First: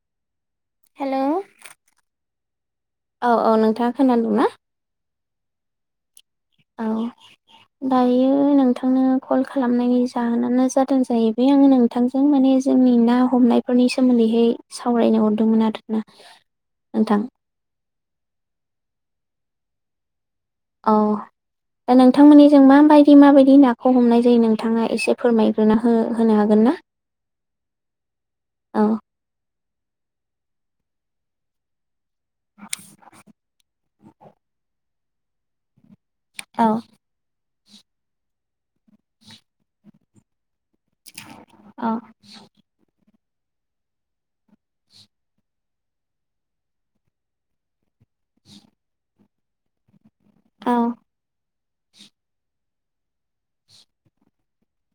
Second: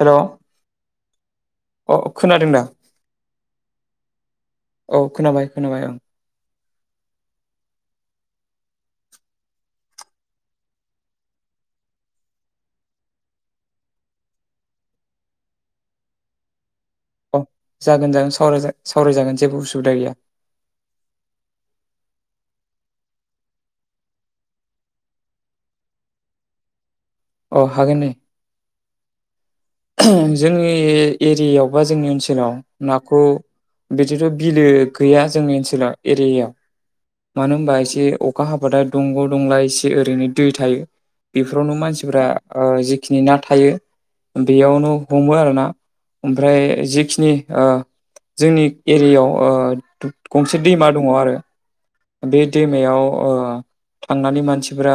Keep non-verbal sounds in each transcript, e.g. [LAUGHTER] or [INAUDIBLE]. हेल' hello अ खोनादों न औ औ नोंथाङा खोनादोंना औ खोनाबाय खोनाबाय ओं औ दायो नोंथांनो कल खालामनायनि जाहोनानो जादों जाहैबाय आं नोंथां जों माने जोंनि ना हमनायफोरनि सोमोन्दैहाय सावरायनो हरदोंमोन आरोना नोंथां औ जागोन जाग सावराय जागोन जेबो उसुबिदा गैया औ दा नोंथांमोननि जों माबायदि माबायदि नाखौ हमनाय जायो नोंथाङा एसे फोरमायग्रोना होनो हागोन ना अ हागोन औ द जोंनि एरियायावा जोंनि ओनसाव नाखौ बिदिथ' बिलो गैया जोंनि ओनसोलाव एरियायाव औ मानो होनबा एसे अखा हाबादा दंग' दंला एसे ओरैनो दै थायो बेफोरावनो औ मानसि जिखिनि ना थायो बेयावनो हमो आरोना ओमफ्राय जिखिनि जोंनि एरियायाव गंसे औ दैमा दङ आरो बे दैमायाव ओ थांनानै मानसिफोरा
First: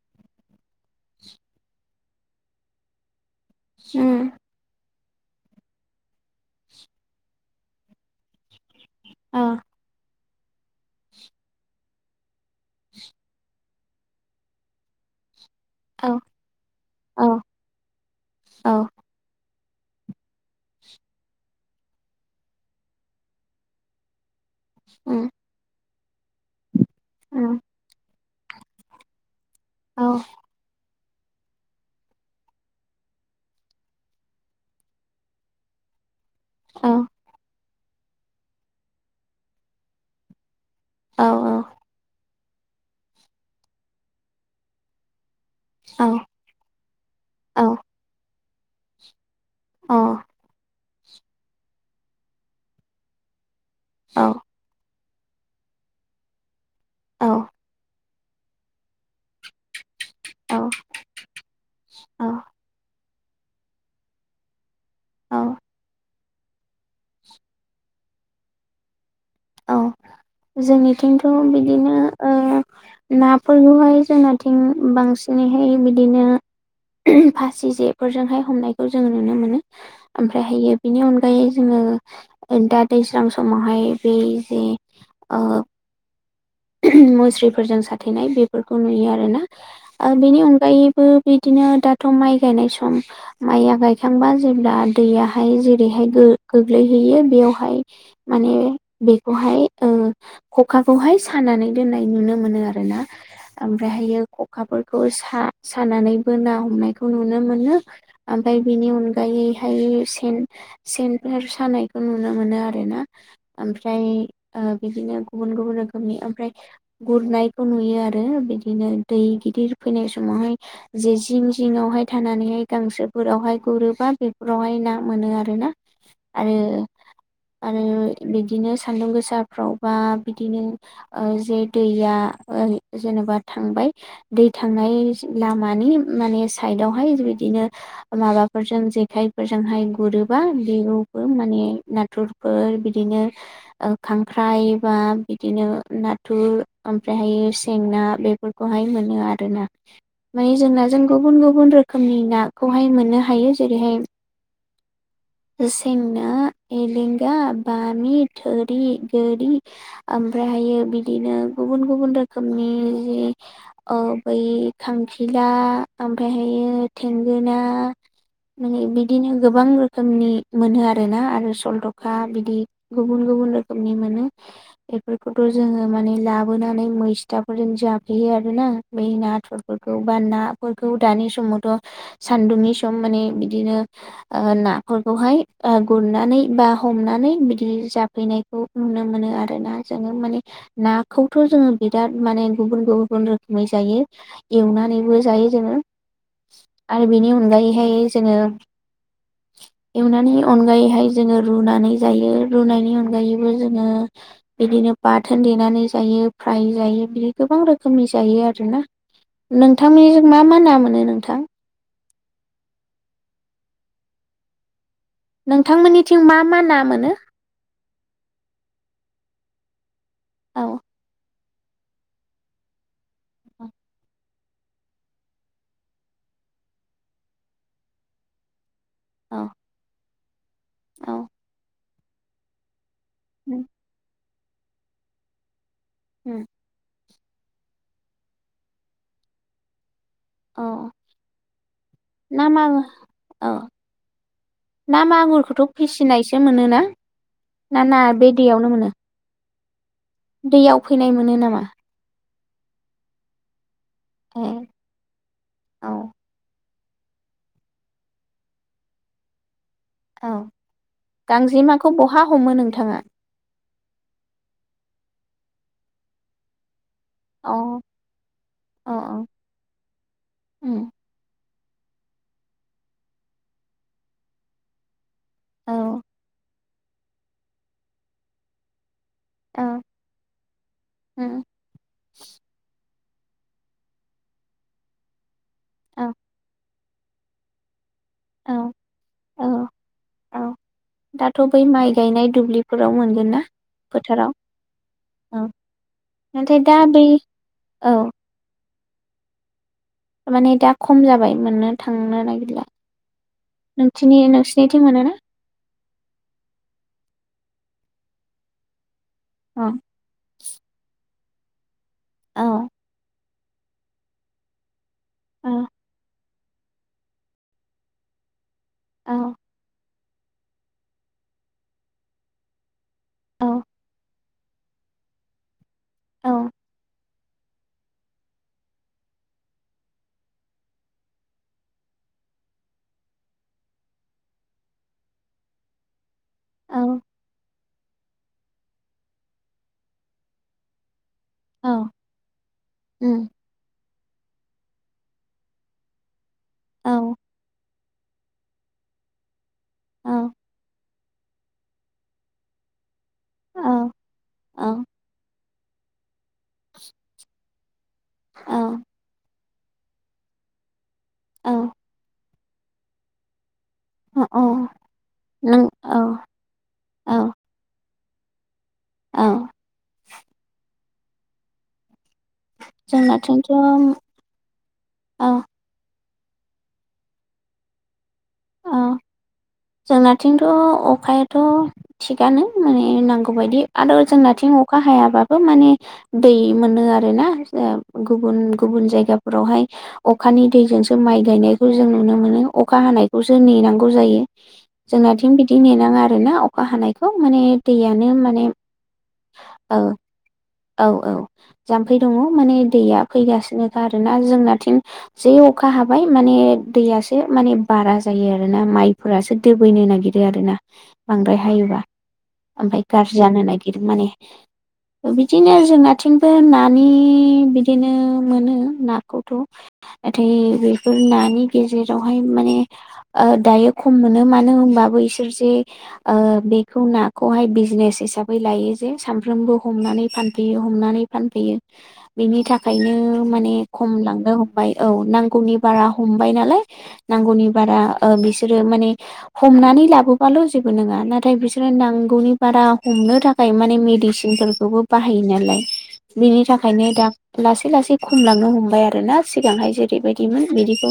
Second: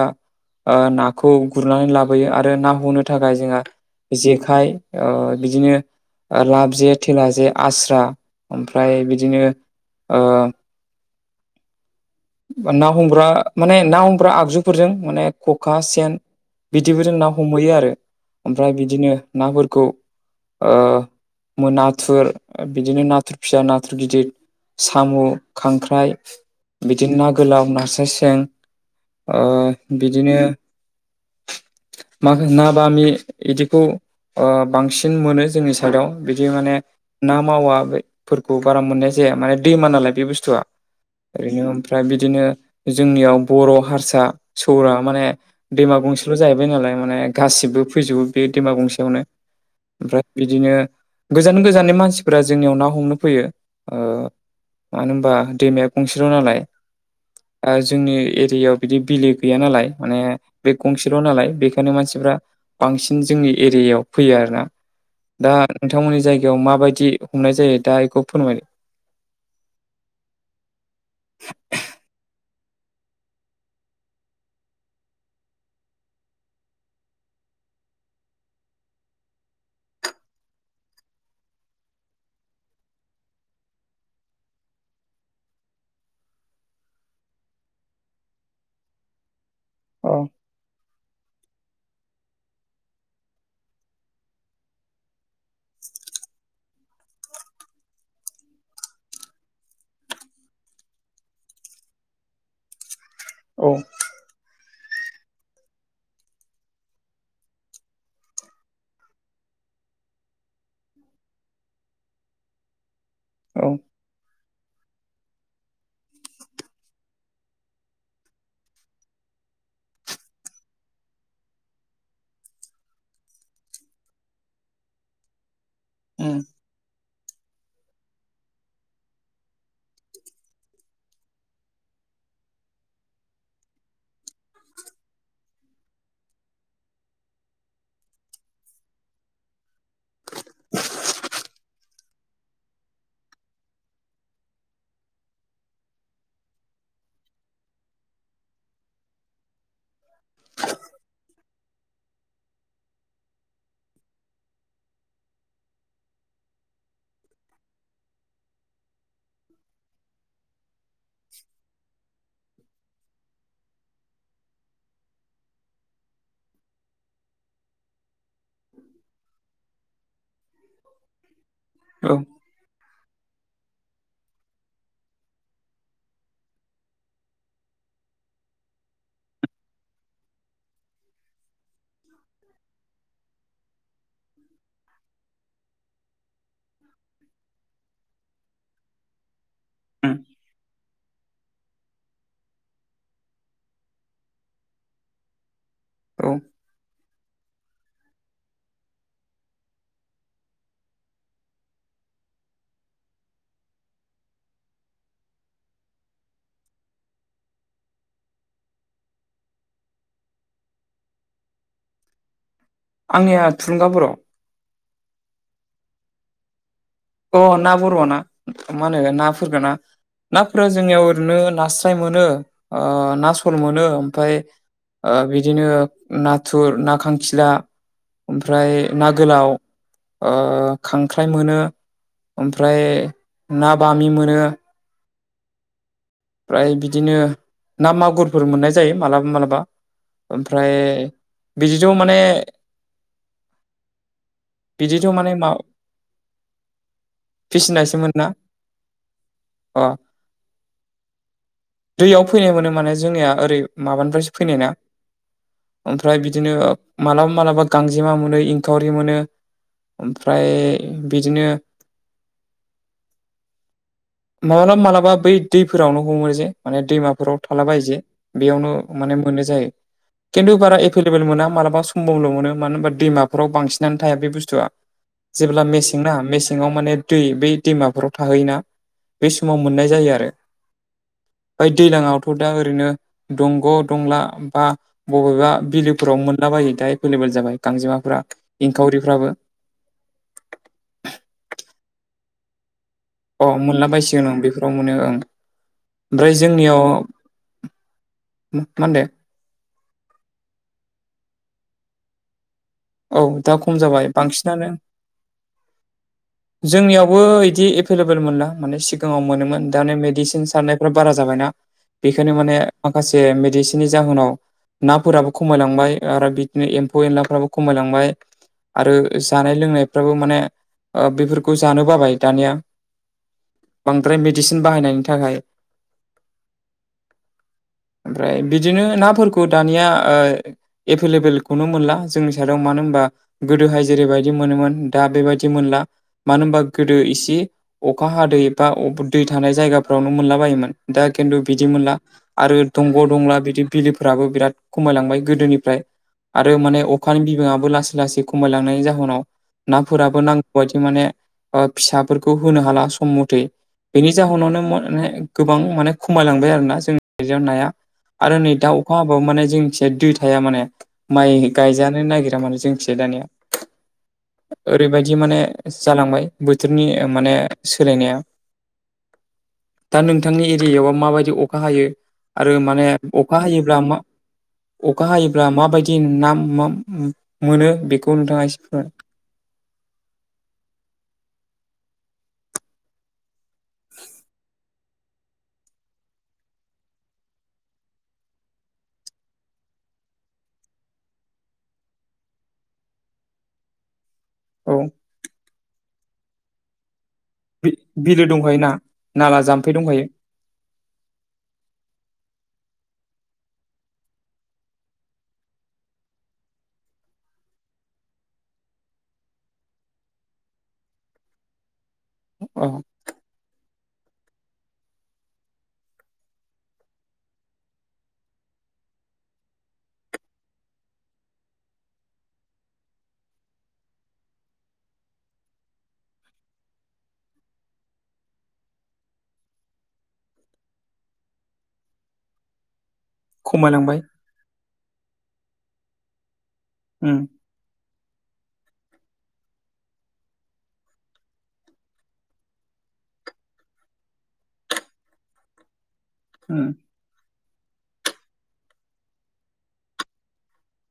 ओ नाखौ गुरनानै लाबोयो आरो ना हमनो थाखाय जोंहा उम जेखाइ ओ बिदिनो लाब जे थेला जे आस्रा ओमफ्राय बिद औ दिनो ओ बा ना हमग्रा माने ना हमग्रा आगजुफोरजों माने खखा औ सेन बिदिबो जों औ ना हमहैयो आरो औ ओमफ्राय बिदिनो नाफोरखौ ओ मो नाथुर बिदिनो नाथुर फिसा नाथुर गिदिर सामु उम खांख्राइ बिदिनो ना उम गोलाव नास्राय सें ओ औ बिदिनो माखा ना बामि इदिखौ ओ बांसिन मोनो जोंनि साइडआव बिदि माने औ ना मावाफोरखौ बारा मोननाया जाया माने दैमा नालाय बे बुस्थुआ औ ओरैनो औ ओमफ्राय बिदिनो जोंनियाव बर' हारसा सौरा माने दैमा गंसेल' जाहैबाय नालाय माने औ गासिबो फैजोबो बे दैमा गंसेयावनो। ओमफ्राय बिदिनो गोजान गोजाननि मानसिफोरा जोंनियाव ना हमनो फैयो। ओ औ मानो होनबा दैमाया गंसेल' नालाय औ ओ जोंनि एरियायाव बिदि बिलो गैया नालाय माने बे गंसेल' नालाय बेखायनो औ मानसिफ्रा बांसिन जोंनि एरियायाव फैयो आरो ना। दा औ नोंथांमोननि जायगायाव माबायदि हमनाय जायो दा एखौ फोरमायदो औ जोंनिथिंथ' बिदिनो ओ नाफोरखौहाय जोंनाथिं बांसिनैहाय बिदिनो [UNINTELLIGIBLE] फासि जेफोरजोंहाय हमनायखौ जोङो नुनो मोनो। ओमफ्रायहायो बिनि अनगायै जोङो दा दैज्लां समावहाय बै जे ओ [UNINTELLIGIBLE] मुस्रिफोरजों साथेनाय बेफोरखौ नुयो आरो ना ओ औ बेनि अनगायै बो बिदिनो दाथ' माइ गायनाय सम माइया गायखांबा जेब्ला दैयाहाय जेरैहाय गो ग्लैहैयो बेयावहाय माने बेखौहाय ओ खखाखौहाय खानानै दोननाय नुनो मोनो आरो ना औ ओमफ्रायहायो खखाफोरखौ सा-सानानैबो ना हमनायखौ नुनो मोनो। ओमफाय बेनि अनगायैहाय सेन सेनफोर सानायखौ नुनो मोनो आरो ना औ ओमफ्राय ओ बिदिनो गुबुन गुबुन रोखोमनि ओमफ्राय गुरनायखौ नुयो आरो बिदिनो दै गिदिर फैनाय समावहाय जे जिं जिंआवहाय थानानैहाय गांसोफोरावहाय गुरोबा बेफोरावहाय ना मोनो आरो ना उम आरो आरो बिदिनो सान्दुं गोसाफ्रावबा बिदिनो ओ जे दैया ओरै जेनेबा थांबाय दै थांनाय लामानि माने साइदावहाय बिदिनो माबाफोरजों जेखायफोरजोंहाय गुरोबा बेखौबो माने नाथुर फोर बिदिनो खांख्राइ बा बि दिनो नाथुर ओमफ्रायहायो सेंना बेफोरखौहाय मोनो आरो ना माने जों नाजों गुबुन गुबुन रोखोमनि नाखौहाय मोननो हायो जेरैहाय- सें ना, एलेंगा, बामि, थोरि, गोरि ओमफ्रायहायो बिदिनो गुबुन गुबुन रोखोमनि जि औ बै खांखिला ओमफ्रायहायो थेंगोना, माने बिदिनो गोबां रोखोमनि मोनो आरोना आरो सलथखा औ बिदि गुबुन गुबुन रोखोमनि मोनो बेफोरखौथ' जोङो माने लाबोनानै मैस्थाफोरजों जाफैयो आरोना बै नाथुरफोरखौ बा नाफोरखौ दानि समावथ' सान्दुंनि सम माने बिदिनो ओ ना फोरखौहाय ओ गुरनानै बा हमनानै बिदि जाफैनायखौ नुनो मोनो आरो। आरोना जोङो उम माने नाखौ थ' जोङो बिराद माने गुबुन गुबुन रोखोमै जायो, एवनानैबो जायो जोङो औ आरो बेनि अनगायैहाय जोङो एवनायनि अनगायैहाय जोङो रुनानै जायो, रुनायनि अनगायैबो जोङो बिदिनो बाथोन देनानै जायो फ्राय जायो बिदि गोबां रोखोमनि जायो आरोना नोंथांनिजों मा मा ना मोनो नोंथां? आंनिया थुलुंगा बर'। नोंथां मोननिथिं मा मा ना मोनो? अ ना बर' ना मा होनो नाफोरफोरखौ ना औ नाफोरा जोंनियाव ओरैनो नास्राय मोनो, ओ ना सल मोनो ओमफ्राय ओ बिदिनो नाथुर, ना खांखिला, ओमफ्राय ना औ गोलाव, ओ औ खांख्राइ मोनो, ओमफ्राय ना बामि मोनो। उम ओमफ्राय बिदिनो ना मागुरफोर मोननाय जायो मालाबा मालाबा। औ ओमफ्राय बिदिथ' माने ना मा औ ना बिदिथ' माने मा मागुरखौथ' फिसिनायसो मोनो ना ना फिसिनायसो ना मोनना बे दैयावनो मोनो? अ दैयाव फैनाय मोनो नामा दैयाव फैनाय मोनो माने जोंनिया ओरै माबानिफ्रायसो ए फैनाय ना औ ओमफ्राय बिदिनो मालाबा मालाबा गांजेमा मोनो, इंखावरि मोनो, औ ओमफ्राय बिदिनो गांजेमाखौ बहा हमो नोंथाङा माब्लाबा मालाबा बै दैफोरावनो हमो जे माने दैमा बेफोराव अ थाला बायो जे बेयावनो अ माने मोननाय जायो। खिन्थु बारा एभेलेबोल मोना। मालाबा समबावल' मोनो मानो होनबा दैमाफोराव बांसिनानो थाया बे बुस्थुआ जेब्ला औ मेसेंना मेसेङाव माने दै बै दैमाफोराव थाहैयोना बे समाव औ मोननाय जायो आरो [INAUDIBLE] ओमफ्राय दैज्लाङावथ' दा ओरैनो दंग' दंला बा बबेबा बिलोफोराव मोनलाबायो दा एभेलेबेल जाबाय गांजेमाफ्रा, औ इंखावरिफ्राबो औ औ दाथ' बै माइ गायनाय दुब्लिफोराव मोन अ मोनला बायसिगोन औ बेफोराव मोनो ओं औ ओमफ्राय नाथाय दा जोंनियाव बै औ मा होनदो? माने दा खम जाबाय मोननो थांनो नागिरला औ दा खम जाबाय नोंसिनि बांसिनानो नोंसिनिथिं मोनोना जोंनियावबो इदि एभेलेबल मोनला माने सि सिङाव मोनोमोन अ दाने मेडिसिन सारनायफ्रा बारा जाबायना बेखायनो माने औ माखासे मेडिसिन बिनि जाहोनाव नाफोराबो औ खमायलांबाय आरो बिदिनो एम्फौ एनलाफ्राबो खमायलांबाय आरो औ जानाय लोंनायफ्राबो माने बेफोरखौ जानो बाबाय दानिया औ बांद्राय मेडिसिन बाहायनायनि थाखाय औ ओमफ्राय बिदिनो नाफोरखौ दानिया एभेलेबोलखौनो मोनला जोंनि साइआव मानो होनोमबा गोदोहाय जेरैबायदि मोनोमोन दा बेबायदि मोनला मानो होनबा औ गोदो इसे अखा हादै बा दै थानाय जायगाफ्रावनो मोनला बायोमोन दा खिन्थु बिदि औ मोनला आरो दंग' उम दंला बिदि बिलोफोराबो बिराद खमायलांबाय गोदोनिफ्राय आरो माने औ अखानि लासै लासै खमायलांनायनि जाहोनाव औ नाफोराबो नांगौबायदि माने फिसाफोरखौ होनो हाला खम मथे औ बेनि औ जाहोनावनो गोबां माने खमायलांबाय आरोना जोंनि नाया आरो नै दा औ अखा हाबाबो माने जों। दै थाया माने माइ औ गायजानो नागिरा मान जोंखिया दानिया औ ओरैबायदि माने नों औ जालांबाय बोथोरनि औ माने सोलायनाया औ दा नोंथांनि एरियायाव माबायदि अखा हायो। आरो माने अखा जोंनाथिंथ' हायोब्ला मा अखा औ हायोब्ला माबायदि नाम मोनो बेखौ नोंथाङा एसे औ जोंनाथिंथ' अखायाथ' थिगानो माने नांगौ बायदि आरो जोंनाथिं अखा हायाबाबो माने दै मोनो आरो ना गुबुन गुबुन जायगाफोरावहाय अखानि दैजोंसो माइ गायनायखौ जों नुनो मोनो। अखा हानायखौ खौसो नेनांगौ जायो औ जोंनाथिं बिदि ननाङा आरोोना अखा हानाय बेखौ माने दैयानो बिलो माने दंखायो ना नाला जाम्फै औ दंखायो औ औ जाम्फै दङ माने दैया फैगासिनोखा आरोोना जोंनाथिं जे अखा हाबाय माने दैयासो माने बारा जायो आरोना माइफोरासो दोबैनो नागिरो आरोना बांद्राय हायोबा। औ ओमफ्राय गाज्रि जानो नागिरो माने बिदिनो जोंनिथिंबो नानि बिदिनो मोनो नाखौथ' नाथाय बेफोर नानि गेजेरावहाय माने दायो खम मोनो मानो होनबाबो इसोर जे बेखौ नाखौहाय बिजनेस हिसाबै लायो जे सानफ्रोमबो हमनानै फानफैयो हमनानै फानफैयो बिनि थाखायनो माने खम खमायलांबाय लांनो हम औ नांगौनि बारा हमबाय नालाय उम नांगौनि बारा बिसोरो माने हमनानै लाबोबाल' जेबो नङा नाथाय बिसोरो नांगौनि बारा हमनो थाखाय थाखाय माने मेडिसिनफोरखौबो बाहायो नालाय बिनि उम थाखायनो दा लासै लासै खमलांनो हमबाय आरो ना सिगांहाय जेरैबायदिमोन बिदिखौ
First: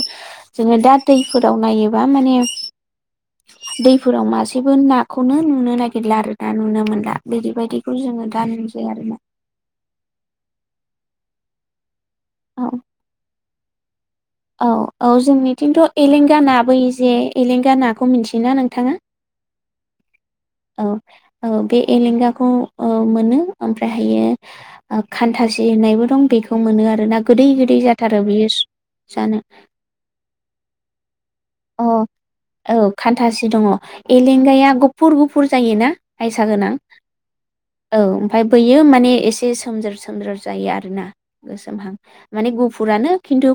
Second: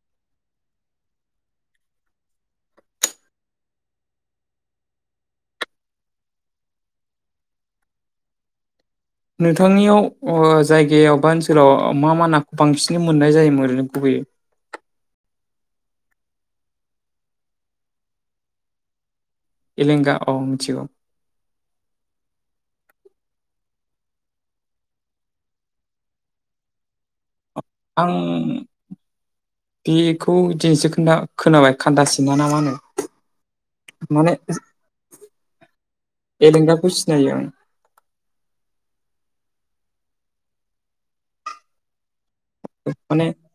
जोङो दा दै फोराव नायोबा माने दैफोराव मासेबो नाखौनो नुनो नागिरला आरो ना नुनो मोनला बिदि बायदि। बे जोङो दानजे आरोना नोंथांनियाव जायगायाव बा ओनसोलाव मा मा नाखौ औ बांसिन मोननाय जायोमोन? गयो। औ औ जोंनिथिंथ' एलेंगा न बोै जे एलेंगा नाखौ मिन्थियोना नोंथाङा? एलगा औ औ बे एलेंगाखौ मोनो ओमफ्राय हायो खान्थासि होननायबो दं बेखौ मोनो आरोना गोदै गोदै आं जाथारो बियो जानो। बेखौ जे जखोना अ औ खान्थासे दङ माने एलेंगाया गुफुर गुफुर जायो ना? एलेंगाखौ सिनायो आं। औ ओमफ्राय बैयो माने एसे सोमजोर सोमजोर जायो आरोना गोसोमहां माने गुब गुफुरानो माने खिन्थु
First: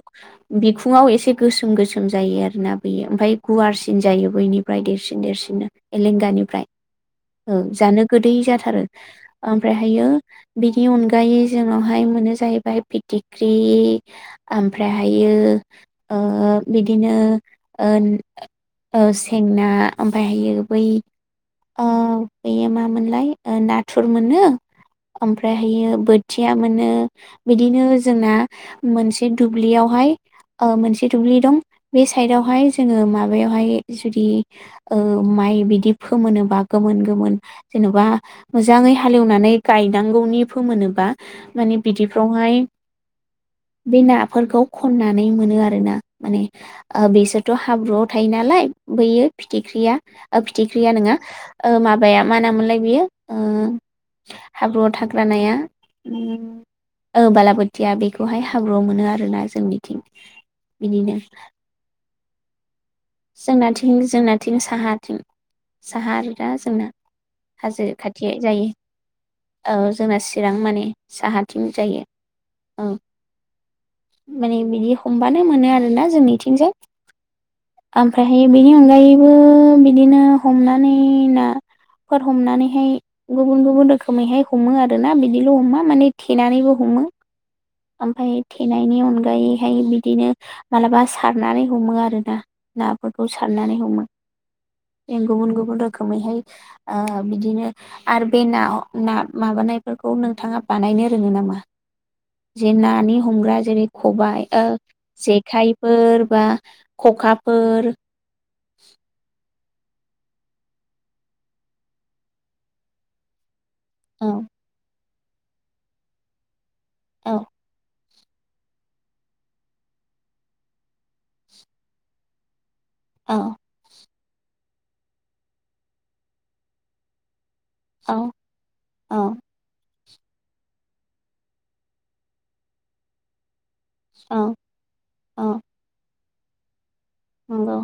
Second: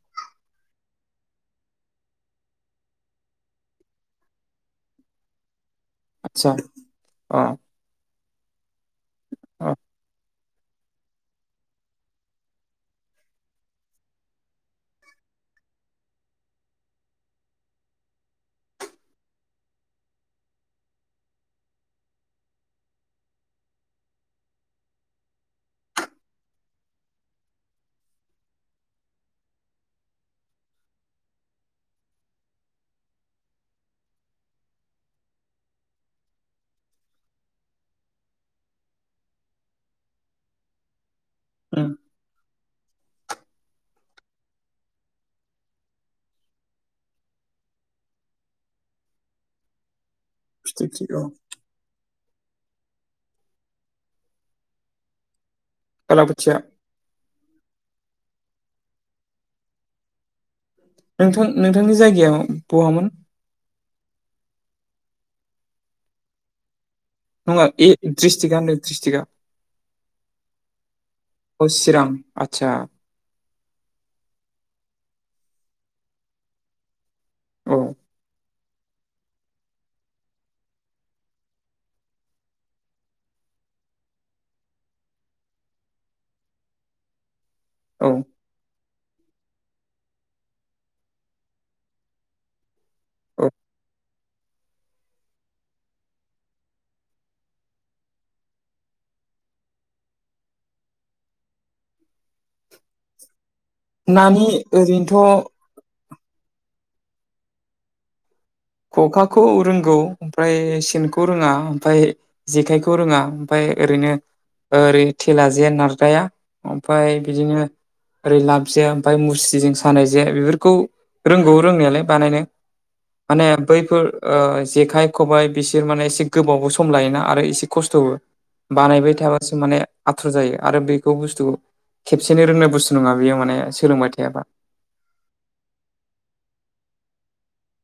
बिखुङाव एसे गोसोम गोसोम जायो आर ना। यो ओमफफ्राय गुवारसिन जायो बैनिफ्राय देरसिन देरसिननो। आदसा एलेंगानिफ्राय अ जानो गोदै जाथारो अ ओमफ्रायहायो बिनि अनगायै जोंनावहाय मोनो जाहैबाय फिथिख्रि ओमफ्रायहायो ओ बिदिनो ओ ओ सेंना ओमफ्रायहायो बै बेयो मामोनलाय नाथुर मोनो। ओमफ्रायहायो बोथिया मोनो। बिदिनो जोंना मोनसे दुब्लियावहाय ओ मोनसे दुब्लि दं बे साइदावहाय जोङो माबायावहाय जुदि माइ बिदि फोमोनोबा गोमोन गोमोन जेन'बा मोजाङै हालेवनानै गायनांगौनि फोमोनोबा माने उम बिदिफ्रावहाय बे नाफोरखौ खननानै मोनो आरो ना माने बेसोर थ हाब्रुआव थायो नालाय बैयो फिथिख्रिया फिथिख्रिया फिथिख्रि नङा औ माबाया मा नामोनलाय बेयो हाब्रुआव थाग्र नाया बालाबोथिया बालाबोथिया बेखौहाय हाब्रुआव मोनो आरोना जोंनिथिं बिनिनो नोंथां नोंथांनि जायगायाव बहामोन जोंनाथिं जोंनाथिं साहाथिं साहा आरो दा जोंना नङा हाजो ए खाथि ड्रिस्टिकआ जायो नै द्रिस्टिरिकआ औ जोंना चिरां माने साहाथिं अ जायो चिरां आदसा औ माने बिदि हमबानो मोनो आरोना जोंनिथिंजाय औ ओमफ्रायहाय बेनि अनगायैबो बिदिनो हमनानै ना फोर हमनानैहाय गुबुन गुबुन रोखोमैहाय हमो आरोना बिदिल' हमा माने थेनानैबो हमो औ ओमफ्राय थेनायनि अनगायैहाय बिदिनो मालाबा सारनानै हमो आरोना नाफोरखौ औ सारनानै हमो। जों गुबुन-गुबुन रोखोमैहाय ओ बिदिनो आरो बे ना ना माबानायफोरखौ नोंथाङा बानायनो रोङो नामा जे नानि हमग्रा जेरै नानि खबाइ ओरैनोथ' जेखाइ फोर बा खखाफोर खखाखौ रोंगौ ओमफ्राय सेनखौ रोङा ओमफ्राय जेखायखौ रोङा ओमफ्राय ओरैनो औ ओरै थेला जे नारग्राया ओमफ्राय औ बिदिनो ओरै लाबजे ओमफ्राय मुस्रिजों सानाय जे बेफोरखौ रोंगौ रोंनायालाय बानायनो औ माने बैफोर जेखाय खबाइ बिसोर माने एसे गोबावबो सम लायोना आरो इसे खस्थ'बो औ बानायबाय औ थाबासो माने आथ' जायो आरो बेखौ बुस्थुखौ खेबसेनो रोंनाय बुस्थु नङा बेयो माने सोलोंबाय थायाबा औ औ नंगौ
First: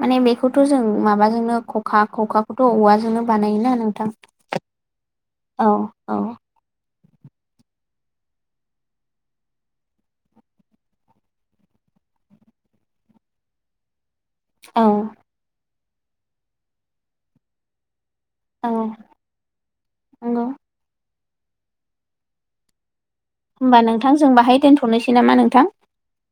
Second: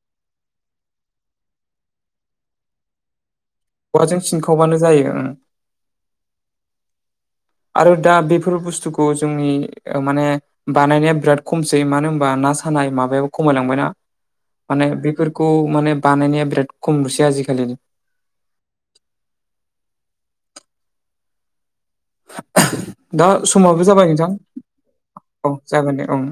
माने बेखौथ' जों माबाजोंनो खखा खखाखौथ' औवाजोंनो बानायोना आरो औवाजों सिनखावबानो जायो औ औ आरो दा बेफोर बुस्थुखौ जोंनि माने बानायनाया बिराद खमसै मानो होनबा ना सानाय माबायाबो खमायलांबायना औ माने बेफोरखौ माने बानायनाया बिराद खमुसै आजिखालिनो औ नंगौ दा होमबा समाबो जाबाय जों नोंथां बाहाय दोनथ'नोसै नामा औ नोंथां जागोन दे औ